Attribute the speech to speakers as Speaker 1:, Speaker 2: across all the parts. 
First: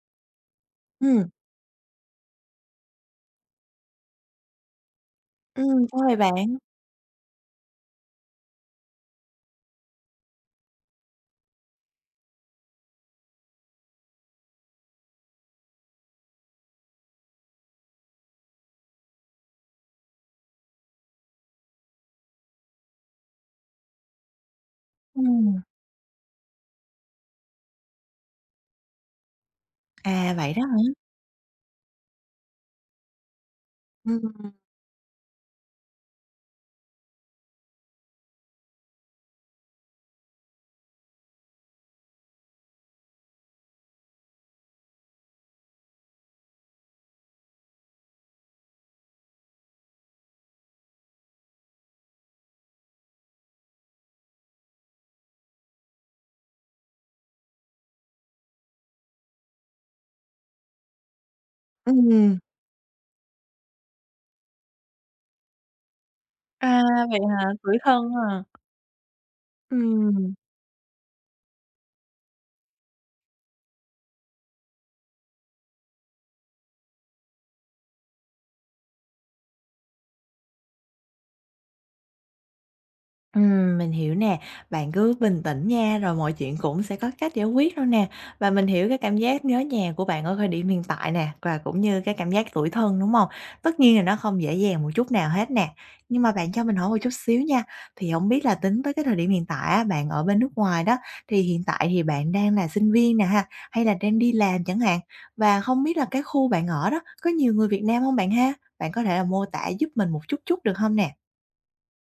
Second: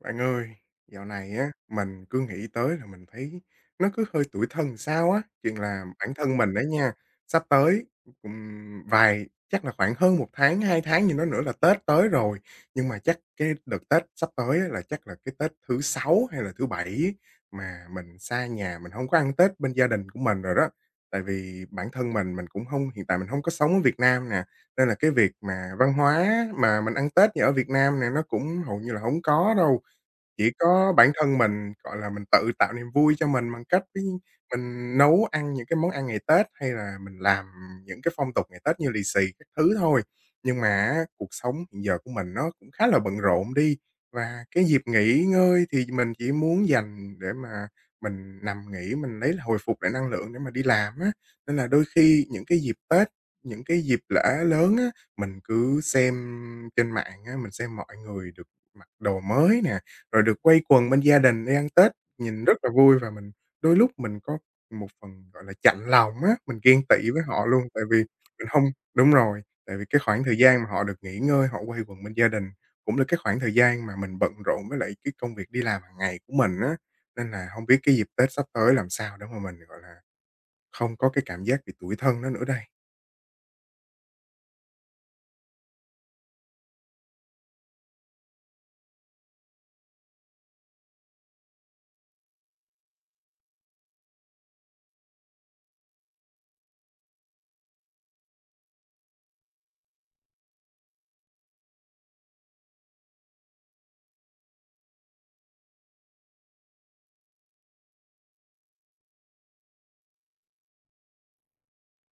Speaker 1: Bạn ơi, dạo
Speaker 2: Ừm,
Speaker 1: này á, mình cứ nghĩ tới là mình thấy nó cứ hơi tủi thân sao á. Chuyện là bản
Speaker 2: ôi,
Speaker 1: thân mình
Speaker 2: bạn,
Speaker 1: đấy nha, sắp tới, vài chắc là khoảng hơn một tháng, 2 tháng gì đó nữa là Tết tới rồi. Nhưng mà chắc cái đợt Tết sắp tới á, là chắc là cái Tết thứ Sáu hay là thứ Bảy ấy, mà mình xa nhà, mình không có ăn Tết bên gia đình của mình rồi đó. Tại vì bản thân mình cũng không hiện tại mình không có sống ở Việt Nam nè, nên là cái việc
Speaker 2: ừm,
Speaker 1: mà văn hóa mà mình ăn Tết như ở Việt Nam nè, nó cũng hầu như là không có đâu.
Speaker 2: à,
Speaker 1: Chỉ
Speaker 2: vậy đó hả?
Speaker 1: có bản thân mình, gọi là, mình tự tạo niềm vui cho mình bằng cách
Speaker 2: Ừm,
Speaker 1: mình nấu ăn những cái món ăn ngày Tết, hay là mình làm những cái phong tục ngày Tết như lì xì các thứ thôi. Nhưng mà á, cuộc sống hiện giờ của mình nó cũng khá là bận rộn đi, và cái dịp nghỉ ngơi thì mình chỉ muốn dành để mà mình nằm nghỉ, mình hồi phục lại năng lượng để mà đi làm á. Nên là đôi khi những cái dịp Tết, những cái dịp lễ lớn á, mình cứ xem trên mạng á, mình xem mọi người được mặc đồ mới nè, rồi được quây quần bên gia đình đi ăn Tết,
Speaker 2: ừm.
Speaker 1: nhìn rất là vui và mình đôi lúc mình có một phần, gọi là, chạnh lòng á, mình
Speaker 2: À,
Speaker 1: ghen tị
Speaker 2: vậy
Speaker 1: với họ
Speaker 2: hả?
Speaker 1: luôn,
Speaker 2: Tủi
Speaker 1: tại vì
Speaker 2: thân ha.
Speaker 1: mình hông đúng rồi, tại vì cái khoảng
Speaker 2: Ừm.
Speaker 1: thời gian mà họ được nghỉ ngơi, họ quây quần bên gia đình cũng là cái khoảng thời gian mà mình bận rộn với lại cái công việc đi làm hàng ngày của mình á. Nên là hông biết cái dịp Tết sắp tới làm sao để mà mình, gọi là, không có cái cảm giác bị tủi thân đó nữa đây?
Speaker 2: Mình hiểu nè, bạn cứ bình tĩnh nha, rồi mọi chuyện cũng sẽ có cách giải quyết thôi nè. Và mình hiểu cái cảm giác nhớ nhà của bạn ở thời điểm hiện tại nè, và cũng như cái cảm giác tủi thân, đúng không? Tất nhiên là nó không dễ dàng một chút nào hết nè. Nhưng mà bạn cho mình hỏi một chút xíu nha, thì không biết là tính tới cái thời điểm hiện tại á, bạn ở bên nước ngoài đó, thì hiện tại thì bạn đang là sinh viên nè ha, hay là đang đi làm chẳng hạn? Và không biết là cái khu bạn ở đó, có nhiều người Việt Nam không bạn ha? Bạn có thể là mô tả giúp mình một chút chút được không nè?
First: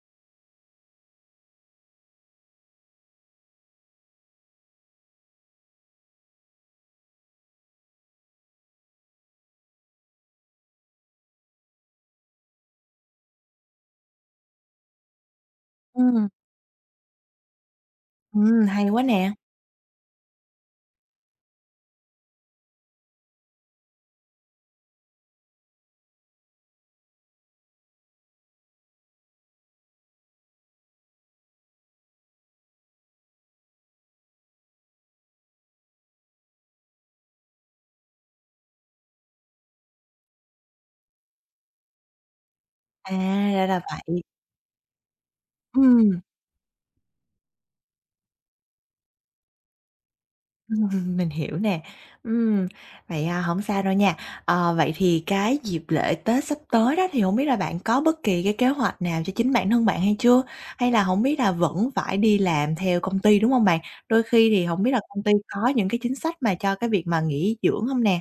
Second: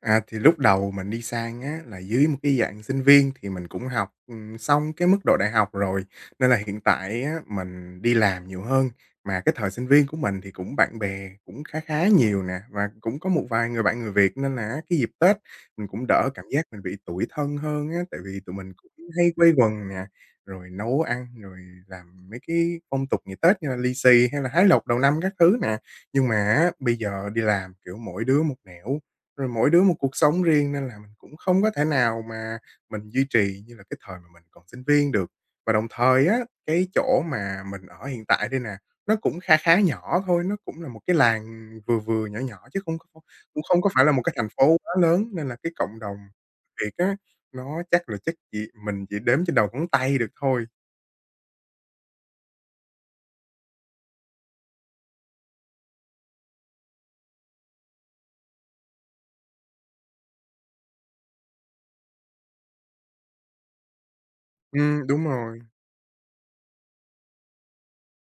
Speaker 1: À, thì lúc đầu mình đi sang á là dưới một cái dạng sinh viên thì mình cũng học, xong cái mức độ đại học rồi, nên là hiện tại á mình đi làm nhiều hơn. Mà cái thời sinh viên của mình thì cũng bạn bè cũng khá khá nhiều nè, và cũng có một vài người bạn người Việt nên là cái dịp Tết mình cũng
Speaker 2: Ừm.
Speaker 1: đỡ cảm giác mình bị tủi thân hơn á, tại vì tụi mình
Speaker 2: Hay
Speaker 1: cũng
Speaker 2: quá nè.
Speaker 1: hay quây quần nè, rồi nấu ăn, rồi làm mấy cái phong tục ngày Tết như là lì xì hay là hái lộc đầu năm các thứ nè. Nhưng mà á bây giờ đi làm, kiểu, mỗi đứa một nẻo rồi mỗi đứa một cuộc sống riêng nên là mình cũng không có thể nào mà mình duy trì như là cái thời mà mình còn sinh viên được. Và đồng thời á, cái chỗ mà mình ở hiện tại đây nè, nó cũng kha khá nhỏ thôi, nó cũng là một cái làng vừa vừa, nhỏ nhỏ chứ không
Speaker 2: À,
Speaker 1: có cũng
Speaker 2: ra là
Speaker 1: không có phải là
Speaker 2: vậy.
Speaker 1: một cái thành phố quá lớn, nên là cái cộng
Speaker 2: Ừm,
Speaker 1: đồng Việt á, nó chắc chỉ chỉ đếm trên đầu ngón tay được thôi.
Speaker 2: mình hiểu nè. Ừm, Vậy, à, hổng sao đâu nha. Ờ, vậy thì cái dịp lễ Tết sắp tới đó thì hổng biết là bạn có bất kỳ cái kế hoạch nào cho chính bản thân bạn hay chưa? Hay là hổng biết là vẫn phải đi làm theo công ty, đúng hông bạn? Đôi khi thì hổng biết là công
Speaker 1: Đúng
Speaker 2: ty
Speaker 1: rồi.
Speaker 2: có những cái chính sách mà cho cái việc mà nghỉ dưỡng hông nè?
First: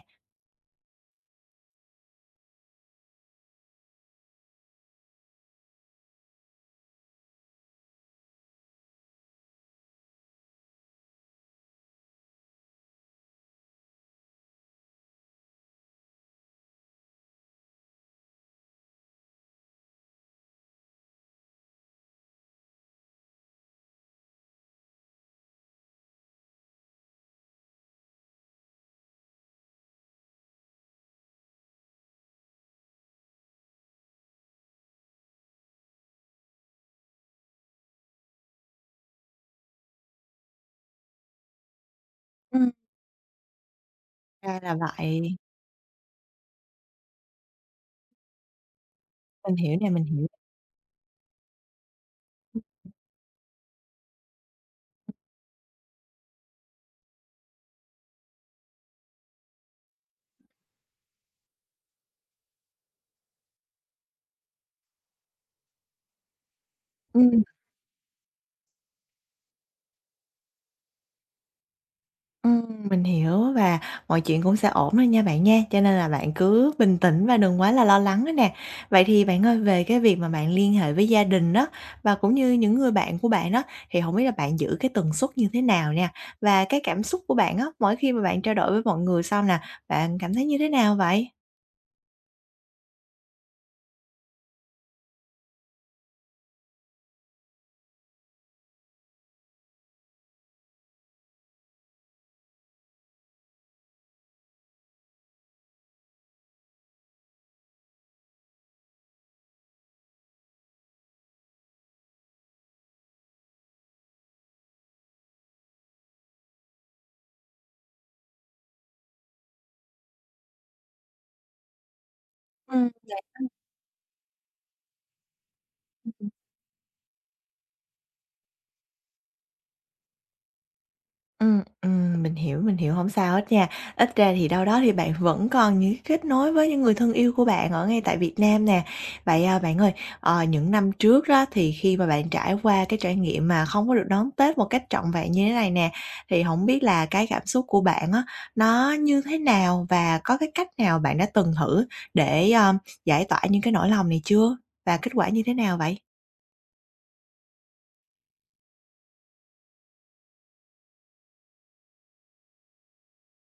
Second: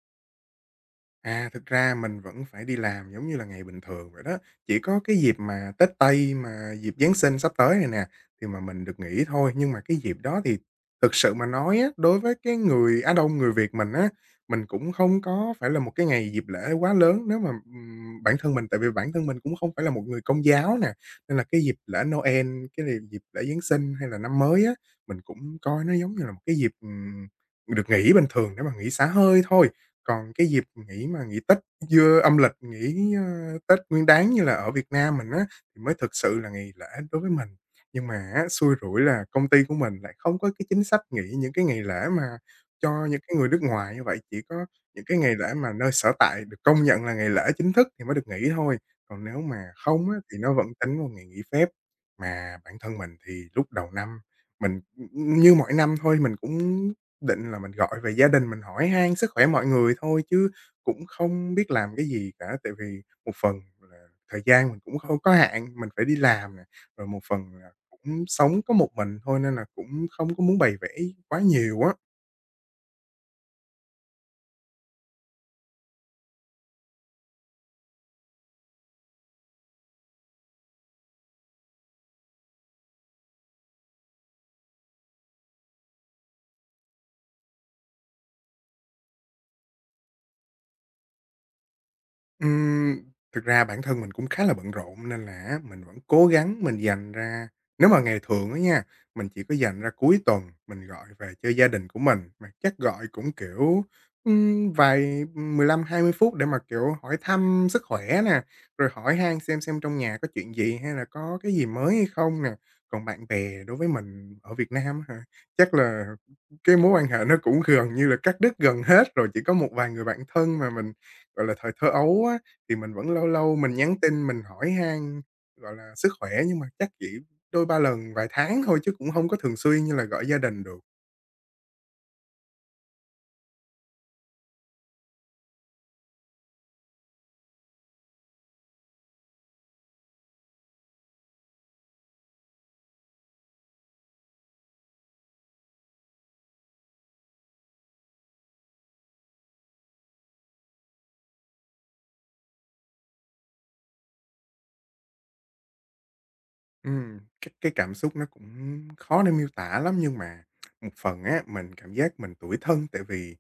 Speaker 1: À, thực ra mình vẫn phải đi làm giống như là ngày bình thường vậy đó, chỉ có cái dịp mà Tết Tây, mà dịp Giáng sinh sắp tới này nè, thì mà mình được nghỉ thôi. Nhưng mà cái dịp đó thì thực sự mà nói á, đối với cái người Á Đông, người Việt mình á, mình cũng không có phải là một cái ngày dịp lễ quá lớn nếu mà, bản thân mình tại vì bản thân mình cũng không phải là một người Công giáo nè, nên là cái dịp lễ Noel, cái dịp lễ Giáng sinh hay là năm mới á, mình cũng coi nó giống như là một cái dịp, được nghỉ bình thường để mà nghỉ xả hơi thôi. Còn cái dịp nghỉ mà nghỉ Tết dưa âm lịch, Tết Nguyên Đán như là ở Việt Nam mình á, thì mới thực sự là ngày lễ đối với mình. Nhưng mà á, xui rủi là công ty của mình lại không có cái chính sách nghỉ những cái ngày lễ mà
Speaker 2: Ừm,
Speaker 1: cho những cái người nước ngoài như vậy, chỉ
Speaker 2: ra
Speaker 1: có
Speaker 2: là
Speaker 1: những cái ngày
Speaker 2: vậy.
Speaker 1: lễ mà nơi sở tại được công nhận là ngày lễ chính thức thì mới được nghỉ thôi, còn nếu
Speaker 2: Mình
Speaker 1: mà
Speaker 2: hiểu nè, mình
Speaker 1: không á,
Speaker 2: hiểu.
Speaker 1: thì nó vẫn tính vào ngày nghỉ phép. Mà bản thân mình thì lúc đầu năm mình như mọi năm thôi, mình cũng định là mình gọi về gia đình mình hỏi han sức khỏe mọi người thôi chứ cũng không biết làm cái gì cả, tại vì một phần là thời gian mình cũng không có hạn, mình phải đi làm nè, rồi một
Speaker 2: Ừm.
Speaker 1: phần là cũng sống có một mình thôi nên là cũng không có muốn bày vẽ quá nhiều á.
Speaker 2: Mình hiểu và mọi chuyện cũng sẽ ổn thôi nha bạn nha, cho nên là bạn cứ bình tĩnh và đừng quá là lo lắng nữa nè. Vậy thì bạn ơi, về cái việc mà bạn liên hệ với gia đình đó, và cũng như những người bạn của bạn đó, thì không biết là bạn giữ cái tần suất như thế nào nè? Và cái cảm xúc của bạn á, mỗi khi mà bạn trao đổi với mọi người xong nè, bạn cảm thấy như thế nào vậy?
Speaker 1: Ừm, thực ra bản thân mình cũng khá là bận rộn nên là á, mình vẫn cố gắng mình dành ra nếu mà ngày thường á nha, mình chỉ có dành ra cuối tuần mình gọi về cho gia đình của mình, mà chắc gọi cũng, kiểu, vài 15-20 phút để mà, kiểu, hỏi thăm sức khỏe nè, rồi hỏi han xem trong nhà có chuyện gì hay là có cái gì mới hay không nè. Còn bạn bè đối với mình ở Việt Nam á hả, chắc là cái mối quan hệ nó cũng gần như là cắt đứt gần hết rồi, chỉ có một vài người bạn thân mà mình gọi là, thời thơ ấu á, thì mình vẫn
Speaker 2: Dạ.
Speaker 1: lâu lâu mình nhắn tin mình hỏi han, gọi là, sức khỏe nhưng mà chắc chỉ đôi ba lần vài tháng thôi chứ cũng không có thường xuyên như là gọi gia đình được.
Speaker 2: Mình hiểu, mình hiểu, hổng sao hết nha. Ít ra thì đâu đó thì bạn vẫn còn những cái kết nối với những người thân yêu của bạn ở ngay tại Việt Nam nè. Vậy, à, bạn ơi, những năm trước đó thì khi mà bạn trải qua cái trải nghiệm mà không có được đón Tết một cách trọn vẹn như thế này nè, thì hổng biết là cái cảm xúc của bạn á, nó như thế nào? Và có cái cách nào bạn đã từng thử để, giải tỏa những cái nỗi lòng này chưa? Và kết quả như thế nào vậy?
Speaker 1: Cái cảm xúc nó cũng khó để miêu tả lắm, nhưng mà một phần á, mình cảm giác mình tủi thân tại vì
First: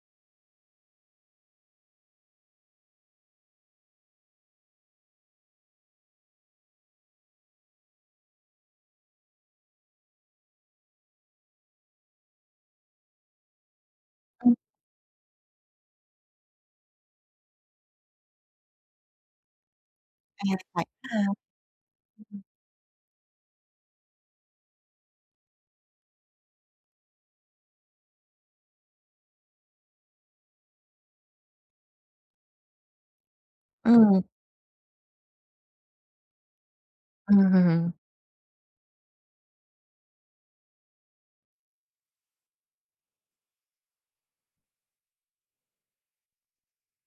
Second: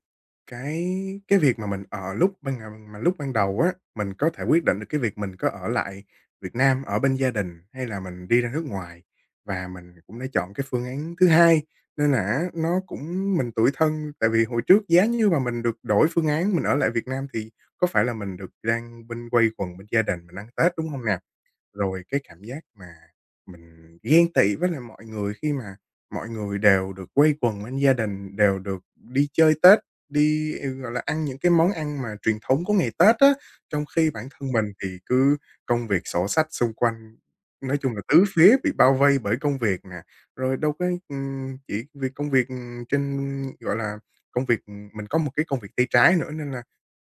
Speaker 1: cái cái việc mà mình ở lúc ban ngày mà lúc ban đầu á, mình có thể quyết định được cái việc mình có ở lại Việt Nam ở bên gia đình hay là mình đi ra nước ngoài, và mình cũng đã chọn cái phương án thứ hai, nên là á, nó cũng mình tủi thân. Tại vì
Speaker 2: Ừm,
Speaker 1: hồi trước giá như mà mình được đổi phương án mình ở lại Việt Nam thì có phải là mình được đang bên quây quần bên gia đình mình
Speaker 2: à,
Speaker 1: ăn
Speaker 2: À,
Speaker 1: Tết,
Speaker 2: vậy
Speaker 1: đúng không
Speaker 2: ha.
Speaker 1: nè? Rồi cái cảm giác mà mình ghen tị với lại mọi người khi mà mọi người đều được quây quần bên gia đình, đều được đi chơi Tết, đi, gọi là, ăn những cái món ăn mà truyền thống của ngày Tết á, trong khi
Speaker 2: Ừm,
Speaker 1: bản thân mình thì cứ công việc sổ sách xung quanh,
Speaker 2: ừm,
Speaker 1: nói
Speaker 2: ừm,
Speaker 1: chung là tứ phía bị bao vây bởi công việc nè. Rồi đâu có, chỉ việc công việc, trên gọi là, công việc mình có một cái công việc tay trái nữa nên là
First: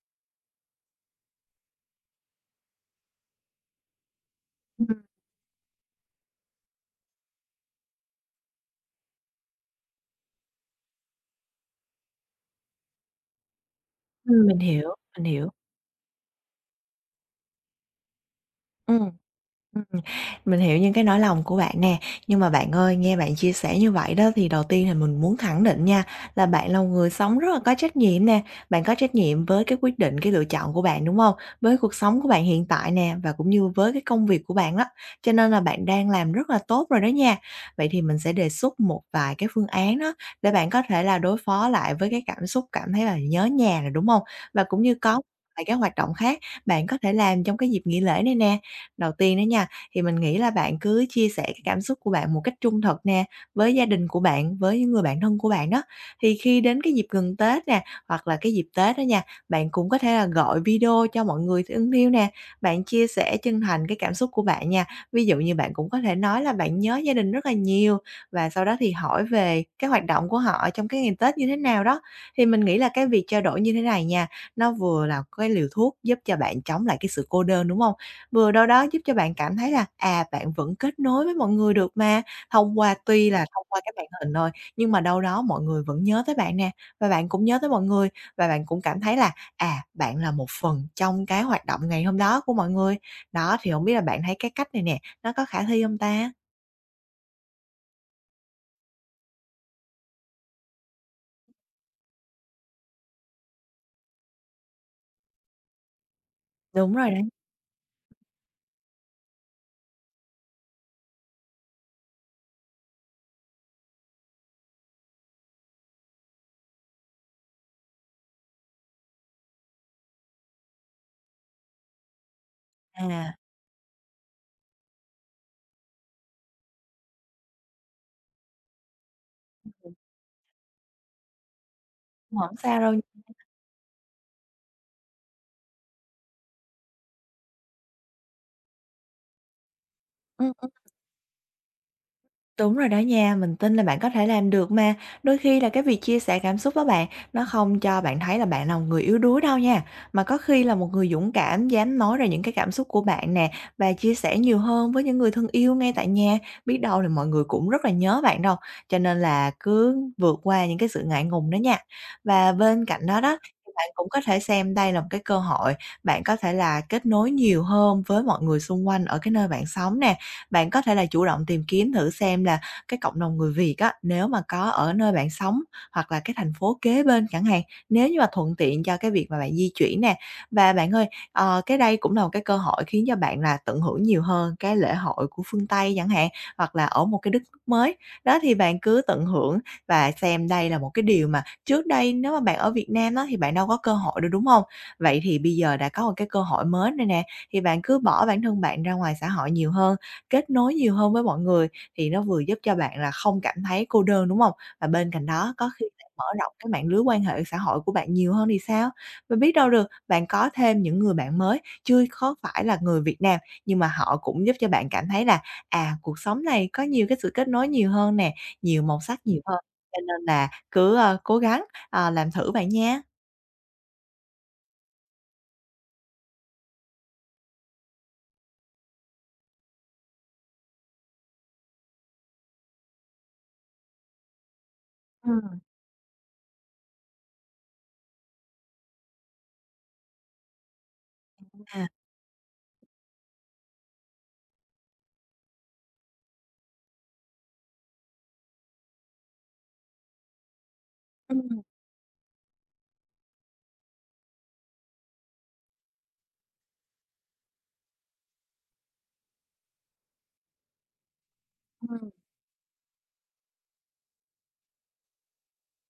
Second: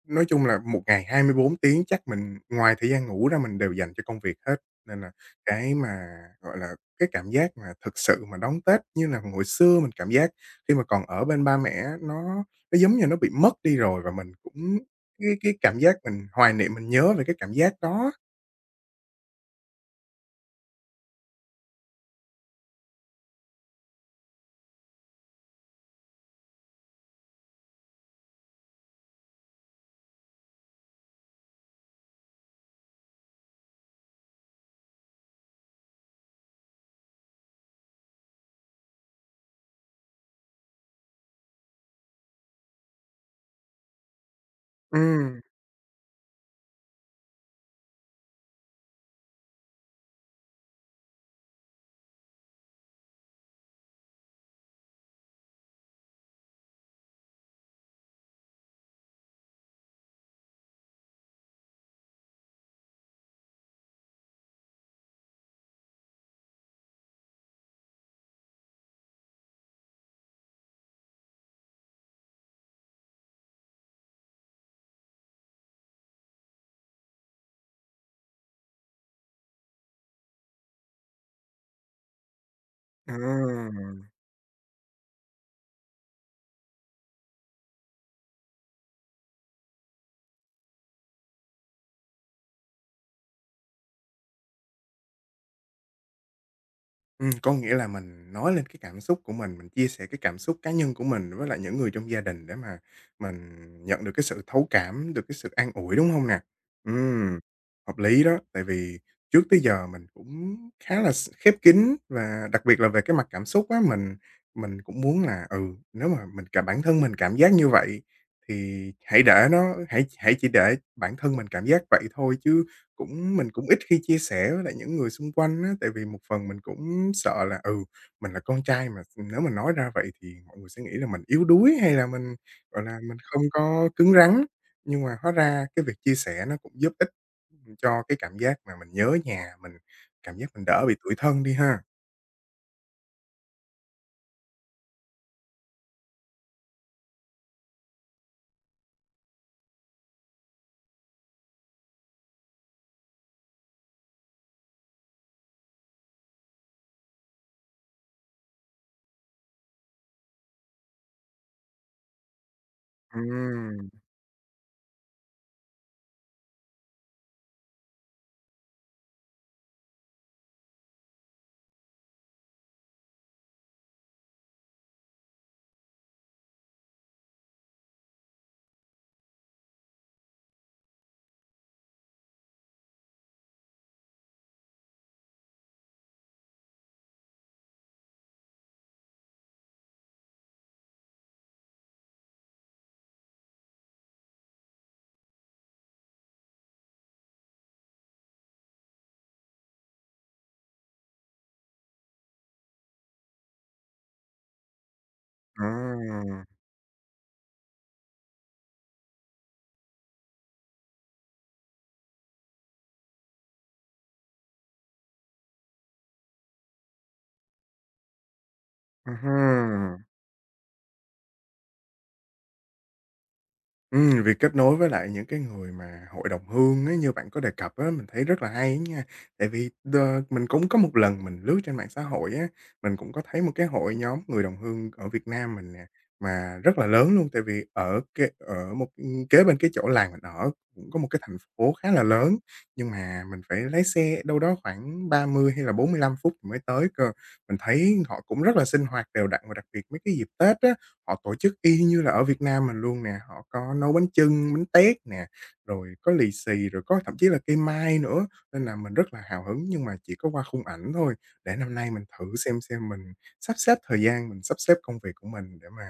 Speaker 1: nói chung là một ngày 24 tiếng chắc mình ngoài thời gian ngủ ra mình đều dành cho công việc hết, nên là cái mà, gọi là, cái cảm giác mà thực sự mà đón Tết như là hồi xưa mình cảm giác khi mà còn ở bên ba mẹ á, nó giống như nó bị mất đi rồi và mình
Speaker 2: mình
Speaker 1: cũng
Speaker 2: hiểu, mình hiểu.
Speaker 1: cái cảm giác mình hoài niệm, mình nhớ về cái cảm giác đó.
Speaker 2: Ừm, ừm. Mình hiểu những cái nỗi lòng của bạn nè, nhưng mà bạn ơi, nghe bạn chia sẻ như vậy đó thì đầu tiên là mình muốn khẳng định nha, là bạn là một người sống rất là có trách nhiệm nè, bạn có trách nhiệm với cái quyết định, cái lựa chọn của bạn, đúng không? Với cuộc sống của bạn hiện tại nè, và cũng như với cái công việc của bạn đó, cho nên là bạn đang làm rất là tốt rồi đó nha. Vậy thì mình sẽ đề xuất một vài cái phương án đó, để bạn có thể là đối phó lại với cái cảm xúc cảm thấy là nhớ nhà nè, đúng không? Và cũng như có
Speaker 1: Ừm,
Speaker 2: vài cái hoạt động khác bạn có thể làm trong cái dịp nghỉ lễ này nè. Đầu tiên đó nha, thì mình nghĩ là bạn cứ chia sẻ cái cảm xúc của bạn một cách trung thực nè, với gia đình của bạn, với những người bạn thân của bạn đó. Thì khi đến cái dịp gần Tết nè, hoặc là cái dịp Tết đó nha, bạn cũng có thể là gọi video cho mọi người thân yêu nè, bạn chia sẻ chân thành cái cảm xúc của bạn nha. Ví dụ như bạn cũng có thể nói là bạn nhớ gia đình rất là nhiều và sau đó thì hỏi về cái hoạt động của họ trong cái ngày Tết như thế nào đó. Thì mình nghĩ là cái việc trao đổi như thế này nha, nó vừa là cái liều thuốc giúp cho bạn chống lại cái sự cô đơn, đúng không? Vừa đâu đó giúp cho bạn cảm thấy là, à, bạn vẫn kết nối với mọi người được mà, thông qua
Speaker 1: ờ.
Speaker 2: tuy là thông qua cái màn hình thôi, nhưng mà đâu đó mọi người vẫn nhớ tới bạn nè, và bạn cũng nhớ tới mọi người, và bạn cũng cảm thấy là, à, bạn là một phần trong cái hoạt động ngày hôm đó của mọi người. Đó, thì không biết là bạn thấy cái cách này nè, nó có khả thi không ta?
Speaker 1: Có nghĩa là mình nói lên cái cảm xúc của mình chia sẻ cái cảm xúc cá nhân của mình với lại những người trong gia đình để mà mình nhận được cái sự thấu cảm, được cái sự an ủi, đúng không nè?
Speaker 2: Đúng rồi đó,
Speaker 1: Ừm, hợp lý đó, tại vì trước tới giờ mình cũng khá là khép kín và đặc biệt là về cái mặt cảm xúc á, mình cũng muốn là, nếu mà mình cả bản thân mình cảm giác như vậy thì hãy để nó hãy hãy chỉ để bản thân mình cảm giác vậy thôi chứ
Speaker 2: à,
Speaker 1: mình cũng ít khi chia sẻ với lại những người xung quanh á, tại vì một phần mình cũng sợ là, mình là con trai mà nếu mình nói ra vậy thì mọi người sẽ nghĩ là mình yếu đuối hay là mình,
Speaker 2: cũng hổng sao
Speaker 1: gọi
Speaker 2: đâu.
Speaker 1: là, mình không có cứng rắn. Nhưng mà hóa ra cái việc chia sẻ nó cũng giúp ích cho cái cảm giác mà mình nhớ nhà, mình cảm giác
Speaker 2: Ừm.
Speaker 1: mình đỡ bị tủi thân đi ha.
Speaker 2: Đúng rồi đó nha, mình tin là bạn có thể làm được mà. Đôi khi là cái việc chia sẻ cảm xúc đó bạn, nó không cho bạn thấy là bạn là một người yếu đuối đâu nha. Mà có khi là một người dũng cảm dám nói ra những cái cảm xúc của bạn nè và chia sẻ nhiều hơn với những người thân yêu ngay tại nhà. Biết đâu là mọi người cũng rất là nhớ bạn đâu. Cho nên là cứ vượt qua những cái sự ngại ngùng đó nha. Và bên cạnh đó đó, thì bạn
Speaker 1: Ừm,
Speaker 2: cũng có thể xem đây là một cái cơ hội bạn có thể là kết nối nhiều hơn với mọi người xung quanh ở cái nơi bạn sống nè, bạn có thể là chủ động tìm kiếm thử xem là cái cộng đồng người Việt á, nếu mà có ở nơi bạn sống hoặc là cái thành phố kế bên chẳng hạn, nếu như mà thuận tiện cho cái việc mà bạn di chuyển nè. Và bạn ơi, cái đây cũng là một cái cơ hội khiến cho bạn là tận hưởng nhiều hơn cái lễ hội của phương Tây chẳng hạn, hoặc là ở một cái đất nước mới. Đó, thì bạn cứ tận hưởng và xem đây là một cái điều mà trước đây nếu mà bạn ở Việt Nam á, thì bạn đâu có cơ hội được, đúng không? Vậy thì bây giờ đã có một cái cơ hội mới này nè, thì bạn cứ bỏ bản thân bạn ra ngoài xã hội nhiều hơn. Kết nối nhiều hơn với mọi người thì nó vừa giúp cho bạn là không cảm thấy cô đơn, đúng không? Và bên cạnh đó có khi bạn mở
Speaker 1: à,
Speaker 2: rộng cái mạng lưới quan hệ xã hội của bạn nhiều hơn thì sao? Và biết đâu được bạn có thêm những người bạn mới chưa có phải là người Việt Nam, nhưng mà họ cũng giúp cho bạn cảm thấy là, à, cuộc sống này có nhiều cái sự kết nối nhiều hơn nè, nhiều màu
Speaker 1: à
Speaker 2: sắc nhiều hơn, cho
Speaker 1: ha.
Speaker 2: nên là cứ, cố gắng, làm thử bạn nha.
Speaker 1: Việc kết nối với lại những cái người mà hội đồng hương ấy như bạn có đề cập á, mình thấy rất là hay á nha. Tại vì mình cũng có một lần mình lướt trên mạng xã hội á, mình cũng có thấy một cái hội nhóm người đồng hương ở Việt Nam
Speaker 2: Ừm.
Speaker 1: mình nè, mà rất là lớn luôn. Tại vì ở cái ở một ừ, kế bên cái chỗ làng mình ở cũng có một cái thành phố
Speaker 2: À.
Speaker 1: khá là lớn, nhưng mà mình phải lái xe đâu đó khoảng 30 hay là 45 phút thì mới tới cơ. Mình thấy họ cũng rất là sinh hoạt đều đặn và đặc biệt mấy cái dịp Tết á, họ tổ chức
Speaker 2: Ừm,
Speaker 1: y như là ở Việt Nam mình luôn nè, họ có nấu bánh chưng, bánh tét nè, rồi có lì xì, rồi có thậm chí là cây mai nữa, nên là mình rất là hào hứng nhưng mà chỉ có qua khung ảnh thôi. Để năm nay mình
Speaker 2: ừm.
Speaker 1: thử xem mình sắp xếp thời gian, mình sắp xếp công việc của mình để mà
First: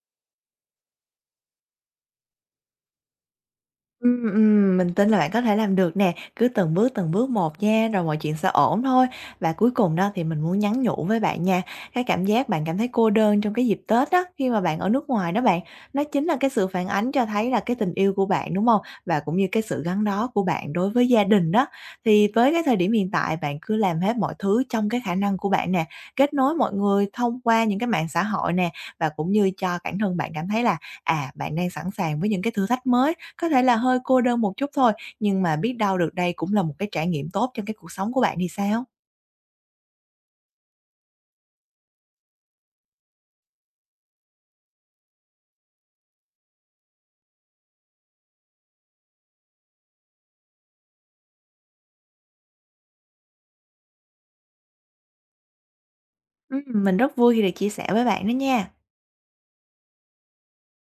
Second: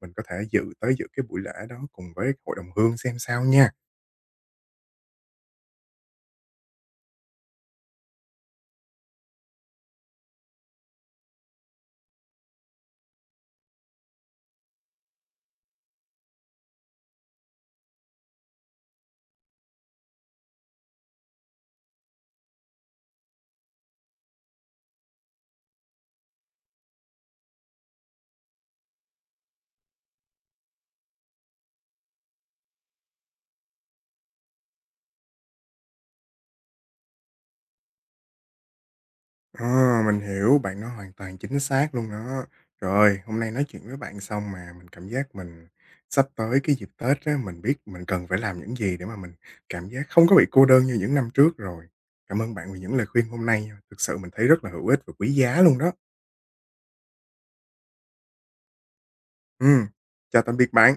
Speaker 1: mình có thể dự cái buổi lễ đó cùng với hội đồng hương xem sao nha.
Speaker 2: Mình tin là bạn có thể làm được nè, cứ từng bước một nha, rồi mọi chuyện sẽ ổn thôi. Và cuối cùng đó thì mình muốn nhắn nhủ với bạn nha, cái cảm giác bạn cảm thấy cô đơn trong cái dịp Tết đó khi mà bạn ở nước ngoài đó bạn, nó chính là cái sự phản ánh cho thấy là cái tình yêu của bạn, đúng không? Và cũng như cái sự gắn bó của bạn đối với gia đình đó. Thì với cái thời điểm hiện tại bạn cứ làm hết mọi thứ trong cái khả năng của bạn nè, kết nối mọi người thông qua những cái mạng xã hội nè, và cũng như cho bản thân bạn cảm thấy là, à, bạn đang sẵn sàng với những cái thử thách mới. Có thể là hơi cô đơn một chút thôi, nhưng mà biết đâu được đây cũng là một cái trải nghiệm tốt trong cái cuộc sống của bạn thì sao?
Speaker 1: Ờ, mình hiểu, bạn nói hoàn toàn chính xác luôn đó. Rồi, hôm nay nói chuyện với bạn xong mà mình cảm giác mình sắp tới cái dịp Tết á, mình biết mình cần phải làm những gì để mà mình cảm giác không có bị cô đơn như những năm trước rồi. Cảm ơn bạn vì những lời khuyên hôm nay, thực sự mình thấy rất là hữu ích và quý giá luôn đó.
Speaker 2: Mình rất vui khi được chia sẻ với bạn đó nha.
Speaker 1: Ừm, chào tạm biệt bạn.